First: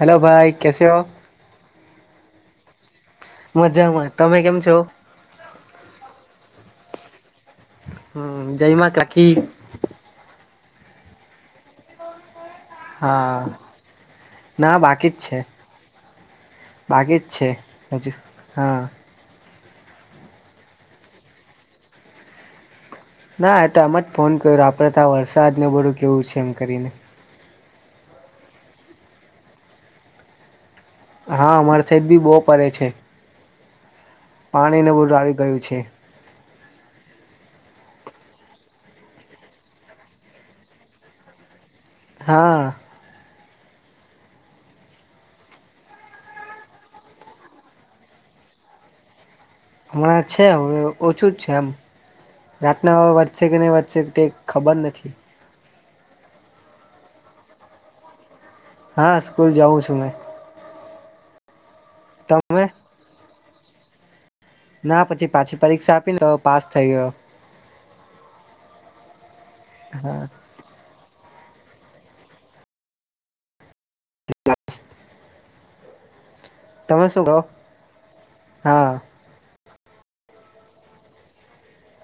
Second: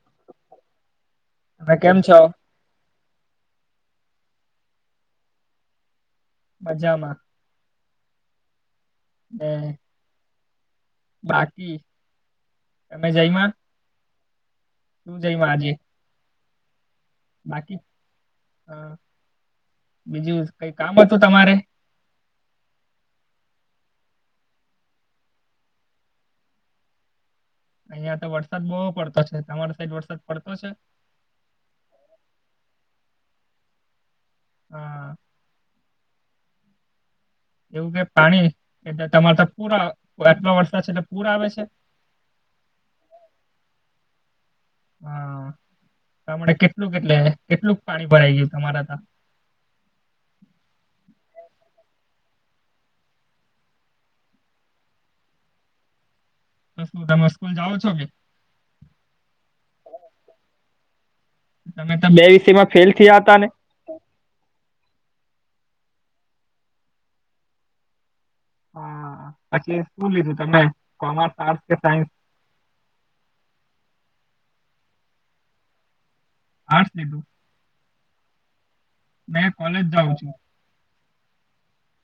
Hello ભાઈ, કેસ હો? તમે કેમ છો? મજામાં, તમે કેમ છો? મજામાં. હમ જયમા કાકી? ને બાકી. તમે હા. જઈમાં ના બાકી શું જ છે. જઈમાં આજે બાકી જ છે બાકી જ, હજુ હા બીજું કઈ કામ હતું તમારે? ના એટ એમ જ ફોન કર્યો આપણે તં વરસાદને બધું કેવું છે એમ કરીને. અહિયાં તો વરસાદ બહુ પડતો છે, તમારો સાઈડ વરસાદ પડતો છે? હા અમારે સાઇડ ભી બો પડે છે. પાણીને હા બહધું આવી ગયું છે. એવું કે પાણી એટલે તમારે તો પૂરા આટલો વરસાદ છે એટલે પૂરા આવે છે? હા. [inaudible] હા તમા કેટલું કેટલે કેટલું પાણી ભરાઈ ગયું તમારા તા? હમણાં છે હવે ઓછું જ છે આમ. રાતના વાવે વધશે કે નહીં વધશે તે ખબર નથી. તમે સ્કૂલ જાઓ છો કે? હા સ્કૂલ જાઉં છું હું. તમે તો બે વિષય તમે માં ફેલ થીયા હતા ને? ના પછી પાછી પરીક્ષા આપીને તો પાસ થઈ ગયો. હા પછી શું લીધું તમે કોમર્સ, આર્ટસ કે સાયન્સ? આર્ટસ તમે લીધું શું કહો? હા. મેં કોલેજ જાઉં છું.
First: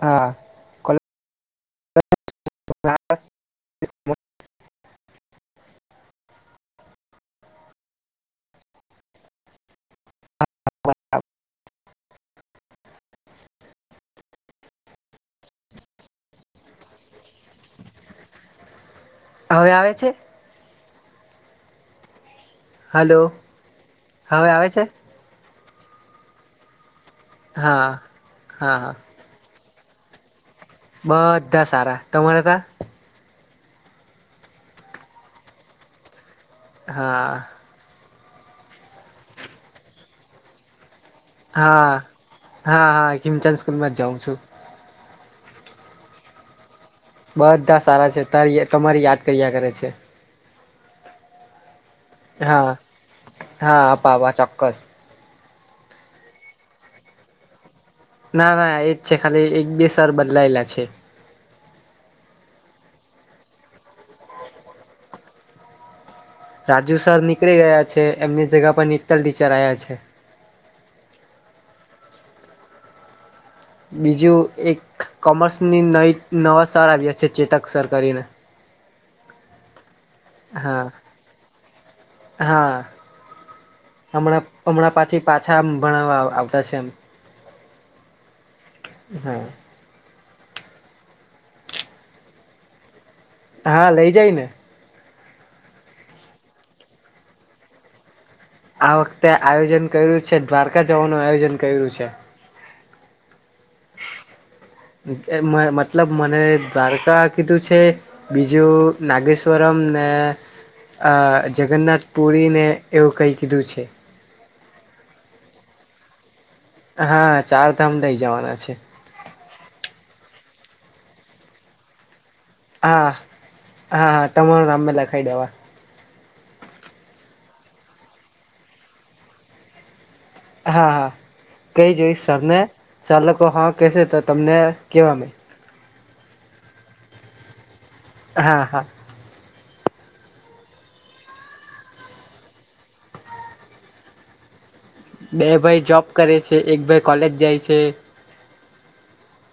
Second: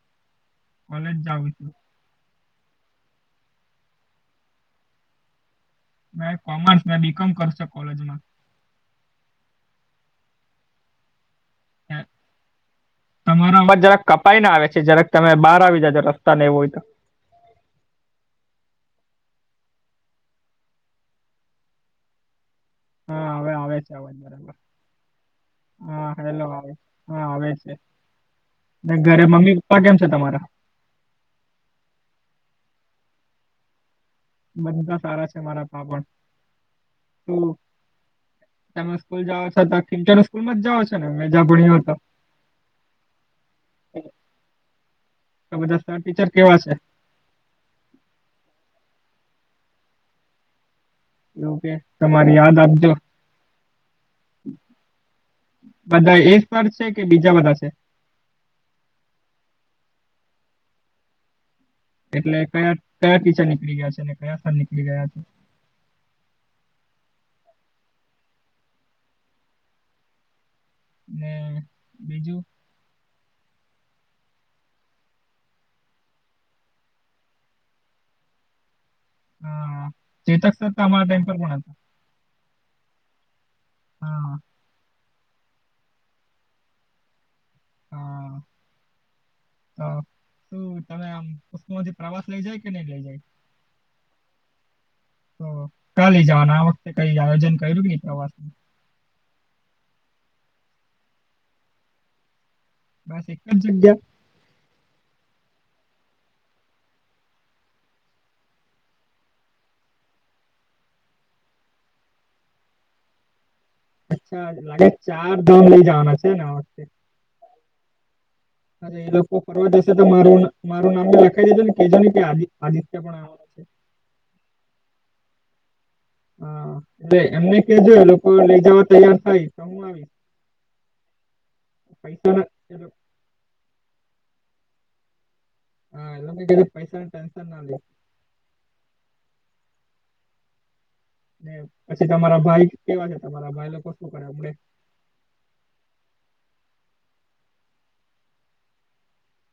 હા. કોલેજ જઉું છું. મે કોમર્સના [inaudible] કોલેજમાં. હમ તમારા અવાજ જરાક કપાઈને આવે છે જરાક તમે બહાર આવી જજો રસ્તા ને એવો હોય તો હવે આવે છે હલો હા હવે આવે છે અવાજ હવે બરાબર આવે છે હા હેલો આવે હા આવે છે હા હા ઘરે મમ્મી પપ્પા કેમ છે તમારા? બધા સારા તમારે તા બાધા સારા છે મારા તા પણ હા તું તમેં સ્કૂલ જાઓ છો [unintelligible] સ્કૂલમાં જાઓ છો [unintelligible] હા હા હા કિમચંદ સ્કૂલ માં જ જાઉં છું બધા તા ટીચર કેવા છે બધા સારા છે તારી તમારી યાદ કર્યા કરે છે એવું કે તમારી યાદ હા આપજો હા આપા આપા ચોક્કસ બધા એ સર છે કે બીજા બધા છે ના ના એજ છે ખાલી એક બે સર બદલાયેલા છે એટલે કયા કયા ટીચર નીકળી ગયા છે અને કયાં સર નીકળી ગયા છે રાજુ સર નીકળી ગયા છે એમની જગા પર નીતલ ટીચર આયા છે ને બીજું બીજું એક કોમર્સની નવી નવા સર આવ્યા છે ચેતક સર કરીને હા ચેતક સર તો હા અમારા ટાઈમ પર પણ હતા હા હા હમણાં હમણાં પાછી પાછા ભણાવવા આવતા છે એમ હા હા તો શું તમે આમાં સ્કૂલમાંથી પ્રવાસ લઈ જાય કે નઈ લઈ જાય હા લઈ જાય ને તો કા લઇ જવાના આ વખતે કઈ આયોજન કર્યું કે પ્રવાસનું આ વખતે આયોજન કર્યું છે દ્વારકા જવાનું આયોજન કર્યું છે બસ એક જ જગ્યા મતલબ મને દ્વારકા કીધું છે બીજું નાગેશ્વરમ ને જગન્નાથ પુરીને એવું કઈ કીધું છે. અચ્છા લાગે ચાર ધામ લઈ જવાના છે ને આ વખતે હા ચારધામ લઇ જવાના છે. હ એ લોકો ફરવા જશે તો મારું માર નામમે લખાઈ દેજૉ ને કેજો ને કે આદી હા હા હા તમારું નામ મે લખાઈ દેવા. હા એટલે એમને કે જો એ લોકો લઈ જવા તૈયાર થાય તો હું આવીશ. હા હા કેઈ જોઈશ પૈસાના સરને એ સર લોકો હા કહેશે તો તમને કેવા મેં. [inaudible] હા હા ને પછી તમારા ભાઈ કેવા છે તમારા ભાઈ લોકો શું કરે આપડે. બે ભાઈ જોબ કરે છે એક ભાઈ કોલેજ જાય છે.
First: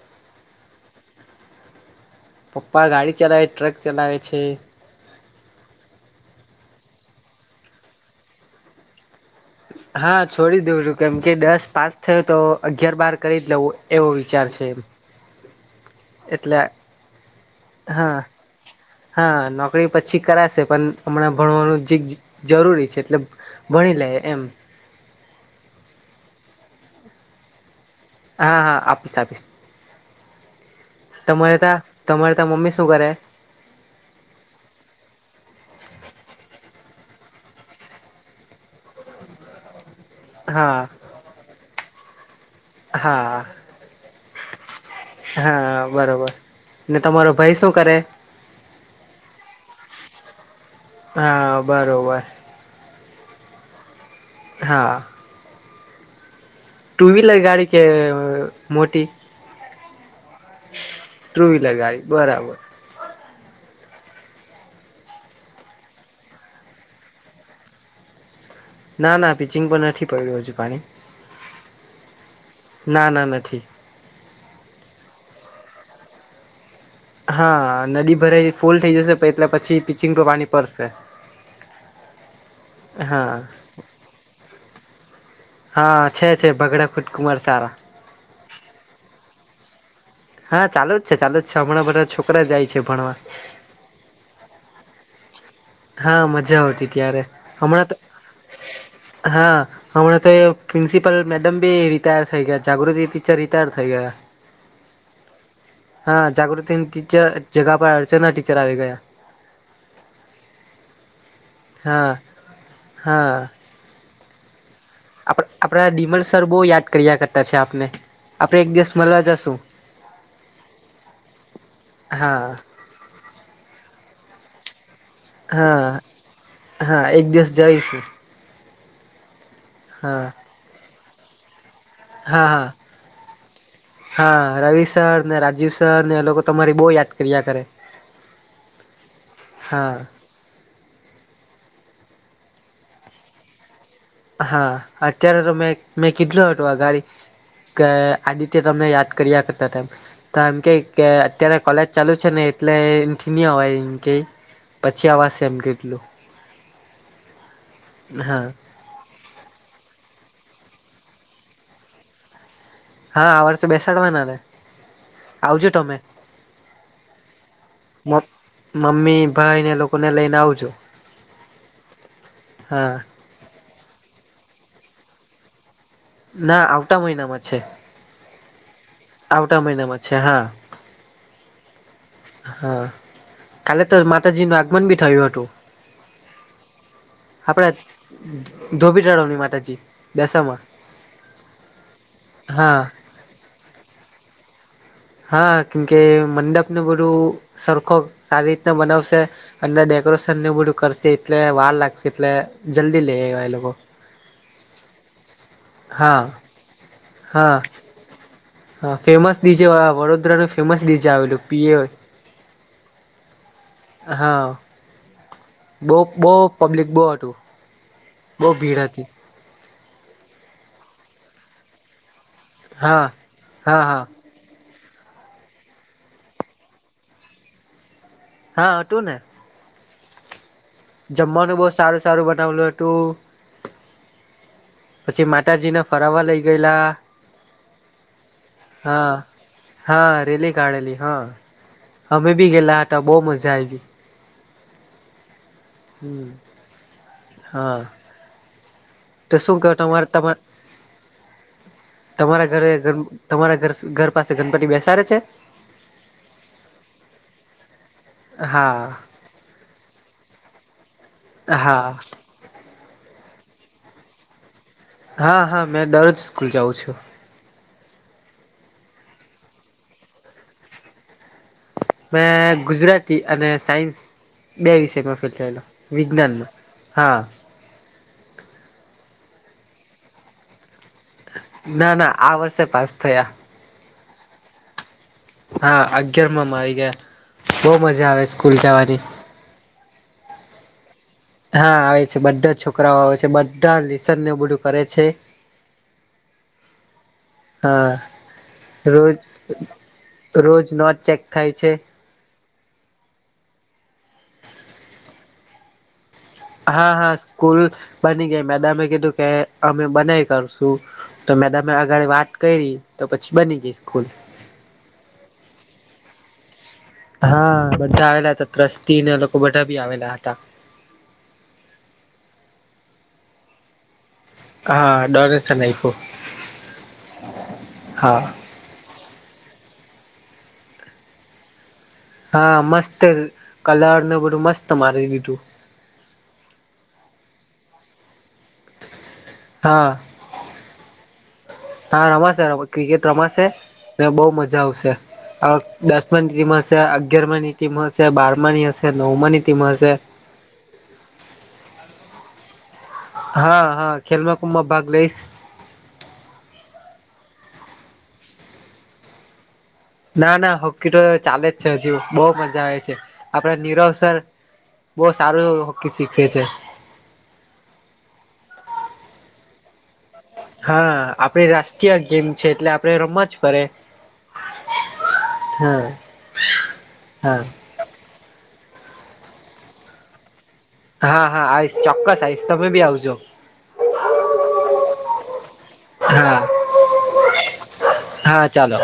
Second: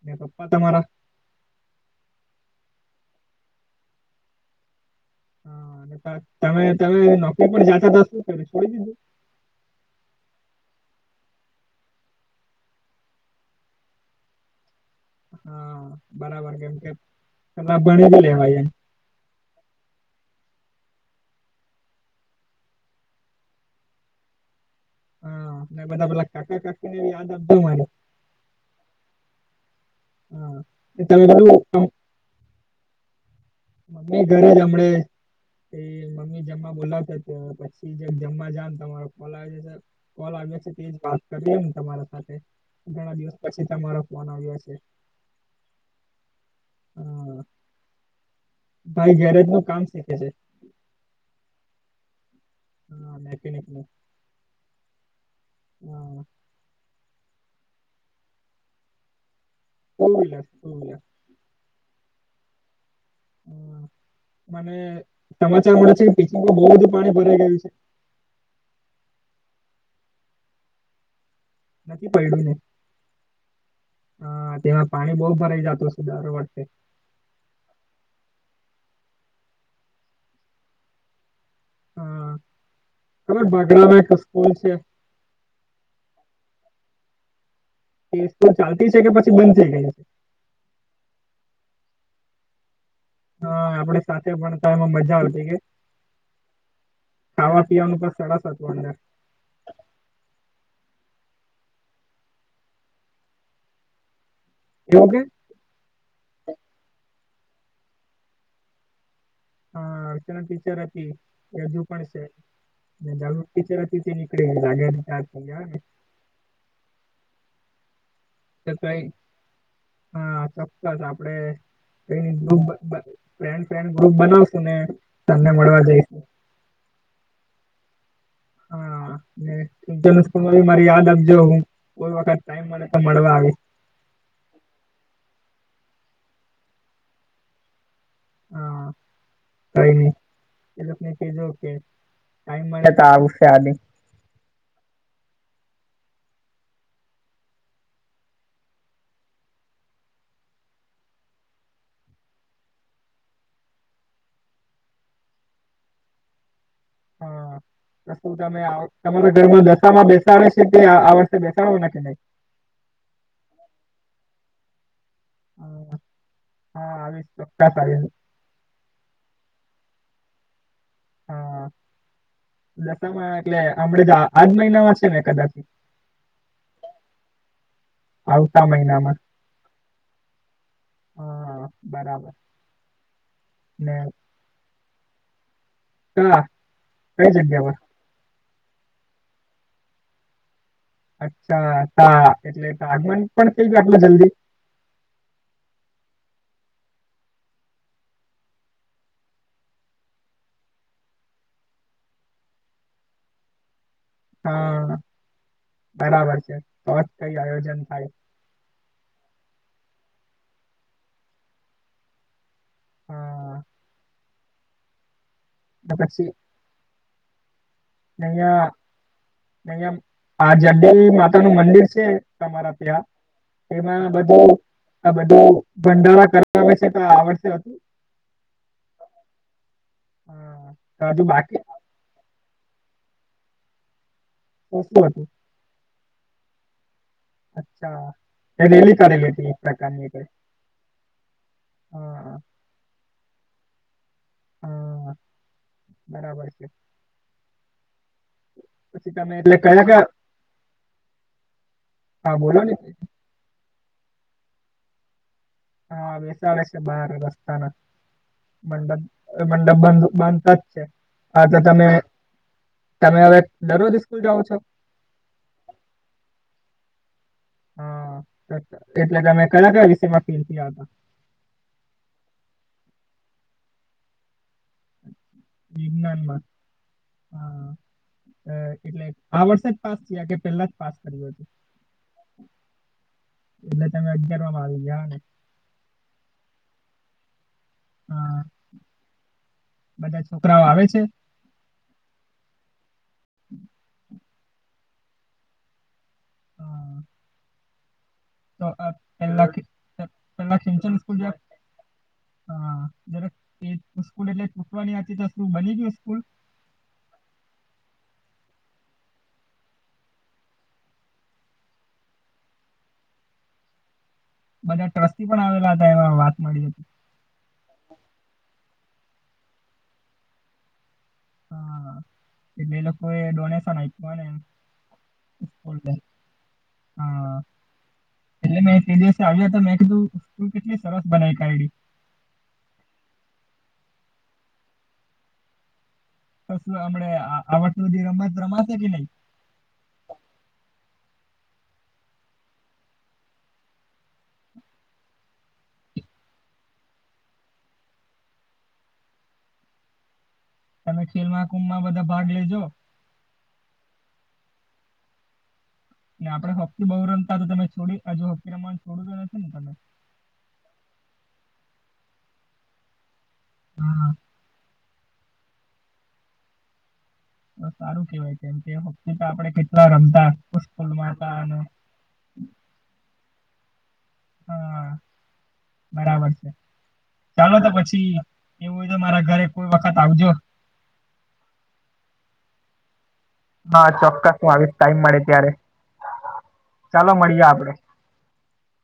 ને પપ્પા તમારા પપ્પા ગાડી ચલાવે ટ્રક ચલાવે છે. તમે તમે નોકરી પર જાતા તા શું કરે છોડી દીધું. હા છોડી દઉં છું કેમ કે દસ પાસ થયો તો અગિયાર બાર કરી જ લવું એવો વિચાર છે હા બરાબર એટલે કેમ કેલા ભણી હા બી લેવાય એમ હા નોકરી પછી કરાશે પણ હમણાં ભણવાનું જી જરૂરી છે એટલે ભણી લેયે એમ. હા ને બધા પેલા કાકા કાકી ને યાદ આપજો મારી હા હા આપીસ આપીસ. હમ. તમારે ત્યાં તમારે ત્યાં મમ્મી શું કરે. મમ્મી ઘરે જમડે પ મમ્મી જમવા બોલાવતા પછી જમવા જ તમારો ફોન આવે છે. કોલ આવ્યો છે તે હા જ વાત કરી તમારા સાથે ઘણા દિવસ હા પછી તમારો ફોન આવ્યો છે. હા બરોબર ને તમારો હા ભાઈ શું કરે. ભાઈ ઘેરજ નુ કામ શીખે છે. હા બરોબર. હા મેકેનિક નુ. હા. હા. ટુ વ્હીલર ગાડી કે મોટી. શમીલર શોલ. ટ્રુ વ્હીલર ગાડી બરાબર. મને સમાચાર મળે છે પીચંગમાં બહુ બધું પાણી ભરાઈ ગયું છે. ના ના પિચિંગ પણ નથી પડ્યું હજુ પાણી. નથી પૈડીયું ને. ના ના નથી. હા તેમાં પાણી બહુ ભરાય જતું દર વખતે. હા નદી ભરા ફૂલ થઈ જશે પણ એટલે પછી પિચિંગ પર પાણી પડશે. હા હા ખબર બગડામાં એક સ્કૂલ છે. હા છે છે ભગડા ફુટકુંમાર સારા. એ સ્કૂલ ચાલતી છે કે પછી બંધ થઈ ગઈ છે. હા ચાલ જ છે ચાલુ જ છે હમણાં બધા છોકરા જાય છે ભણવા. હા આપડે સાથે પણતા એમાં મજા આવતી કે હા મજા આવતી ત્યારે ખાવા હમણાં તો પીવાનું પણ સરસ હતું અંદર હા. હમણાં તો પ્રિન્સિપલ મેડમ બી રિટાયર થઈ ગયા જાગૃતિ ટીચર રિટાયર થઈ ગયા. કેવો કે. હા જાગૃતિની ટીચર જગા પર અડચના ટીચર આવી ગયા. હા અર્ચના ટીચર હ હતી. હજુ પણ હા હા છે જચ નીકળીાગ્યાાર આપ થઈ ને આપડા ડીમલ સર બહુ યાદ કર્યા કરતાં છે આપને આપણે તો એક દિવસ કઈ મળવા જશું. હા ચોક્કસ આપડે ફ્રેન્ડ હા ફન્ડ ગ્રુપ બનાવશું ને તમને મળવા હા જઈશું હા એક દિવસ જઈશું. હા હા નુ મારી યાદ આપજો હું. કોઈ વખત હા હા ટાઈમ મળે તો મળવા આવીએ. હા રવિ સર ને રાજીવ સર ને એ લોકો તમારી બહુ યાદ કર્યા કરે. હા કઈ હા ની. એ લોકોકને કજો કે ટાઈમ મળે તો આવશે આ હા અત્યારે તો મેં મેં કેટલું હતું આ ગાડી કે આ રીતે તમમે યાદ કર્યા કરતાં તેમ તો એમ કે અત્યારે કોલેજ ચાલુ છે ને એટલે એથી નહ હોવાય એમ કે પછી આવાજ એમ કેટલું. હા શું હા તમે આવો. તમારા ઘરમાં દશામાં બેસાડે છે કે આ વર્ષે બેસાડવા નાખ નઈ હા આ વર્ષે બેસાડવાના ને. આવજો તમે. હા હા, આવીશ ચોક્કસ આવીશ મમ્મી ભાઈને લોકોને લઈને આવુંજો. હા દશમાં એટલે આપડે આજ મહિનામાં છે ને કદાચ. ના આવતા મહિનામાં છે. આવતા મહિના. આવટ મહિનામાં છે હા. હા બરાબર. હા કાલે ને તો માતાજીનું આગમન બી થયું હતું. હા. આપણા ધોબી તળવની માતાજી દશામાં. અચ્છા હા એટલે હા આગમન પણ થઈ આટલા જલ્દી. હા કેમકે મંડપને બધું સરખો સારી રીતના બનાવશે અને ડેકોરેશન નું બધું કરશે એટલે વાર લાગશે એટલે જલ્દી લઈ આવ્યા એ લોકો. હા હા બરાબર છે તો જ કઈ હા આયોજન થાય. હા ફેમસ ડીજે વડોદરાનું ફેમસ ડીજે આવેલું પીએ હા. હા. બહુ તો બહુ પબ્લિક બહુ હતું. બહુ અહીંયા ભીડ હતી અહીંયા આ [unintelligible] માતા નું મંદિર છે. તમારા ત્યાં હા હા એમાં હા બધું આ બધું ભડારા કરવા આવે છે તો આવડશે હતું. હા હતું ને. હા. તો હજુ જમવાનું બાકી બહુ સારું સારું બનાવલું હતું તો શું પછી હતું માત માતાજીને ફરાવા લઈ ગયેલા. અચ્છા એ રેલી હા કરેલી હતી એક પ્રકારની હા કઈ. રેલી કાઢેલી હા. હા અમે બી ગેલા હતા બઉ મજા આવી. હા હમ્મ બરાબર છે હા. પછી તમે તો એટલે શું કો કયા કયા તમારે હા તમારા બોલો ઘરે ને ઘર તમારા ઘર ઘર પાસે ગણપતિ બેસાડે છે. હા બેસાડે છે બહાર ની રસ્તાના હા મંડપ મંડપ બંધ બંધ થ જ છે હા તો તમે તમે હવે દરરોજ સ્કૂલ જાઓ છો. હા હા મેં દરરોજ સ્કૂલ જાઉ છું. હા. એટલે તમે કયા કયા વિષયમાં ફીલ થયા છો. મેં ગુજરાતી અને સાયન્સ બે વિષયમાં ફેલ થયેલો. વિજ્ઞાનમાં હા. [unintelligible] એટલે આ વર્ષ જ પાસ થયા કે પેલા જ પાસ કર્યું હત. ના ના આ વર્ષે પાસ થયા. એટલે તમે અગિયાર માં મા આવી ગયા ને. હા અગિયારમાંમાં આવી ગયા બહુ મજા આવે હા સ્કૂલ જવાની. બધા છોકરાઓ આવે છે. હા આવે છે બધા જ છોકરાઓ આવે છે બધા લિસનને બધું કરે છે. [inaudible] હા તો હા રોજ પેલા પેલા રોજ ખીંચન નોટ સ્કૂલ ચેક જરાક થાય છે. હા જરાક એ સ્કૂલ એટલે ચૂટવાની હતી તો શું બની ગયું સ્કૂલ. હા હા સ્કૂલ બની ગઈ મેડમે કીધું કે અમે બનાઈ કાઢશું. તો મેડમે આગળ વાત કરી તો પછી બની ગઈ સ્કૂલ. બધા ટ્રસ્ટી પણ આવેલા હતા એમાં વાત મળી હતી. હા બધા આવેલા હતા ત્રસ્તીને લોકો બધા ભી આવેલા હતા. હા એટલે એ લોકો એ ડોનેશન આપ્યું હોય ને એમ. હા ડોનેશન આપ્યું હા હા. એટલે મેં તે દિવસે આવ્યા હતા મેં કીધું કેટલી સરસ બનાવીાઢડી હા મસ્ત કલરને બધું મસ્ત મારી દીધું કશું હમણે આવડ જે રમત રમાશે કે નહી હા હા રમાશે ક્રિકેટ રમાશે ને બહુ મજા આવશે દસમાની ટીમ હશે અગિયાર માની ટીમ હશે બારમાની હશે નવમાંની ટીમ હશે તમે ખેલ મહાકુંભ માં બધા ભાગ લેજો હા હા ખેલમાં કુંભમાં ભાગ લઈશ ને આપડે હોકી બઉુ રમતા તો તમે છોડી હજુ હોકી રમવા છોડું તો નથી ને તમે ના ના હોકી તો ચાલે જ છે હજુ બહુ મજા આવે છે આપડે નીરવ હા સર બહુ સારું હોકી શીખવે છે સારું કેવાય કેમ કે હોક્કી તો આપડે કેટલા રમતા હા સ્કૂલમાં હતા આપડી અને રાષ્ટ્રીય ગેમ છે એટલે આપડે રમ જ કરે હા બરાબર છે હા ચાલો તો પછી એવું હોય તો મારા ઘરે કોઈ વખત આવજો હા હા આઈશ ચોક્કસ આઈશ તમે બી આવજો હા ચોક્કસ હું આવીશ ટાઈમ મળે ત્યારે હા ચાલો મળીએ આપડે હા ચાલો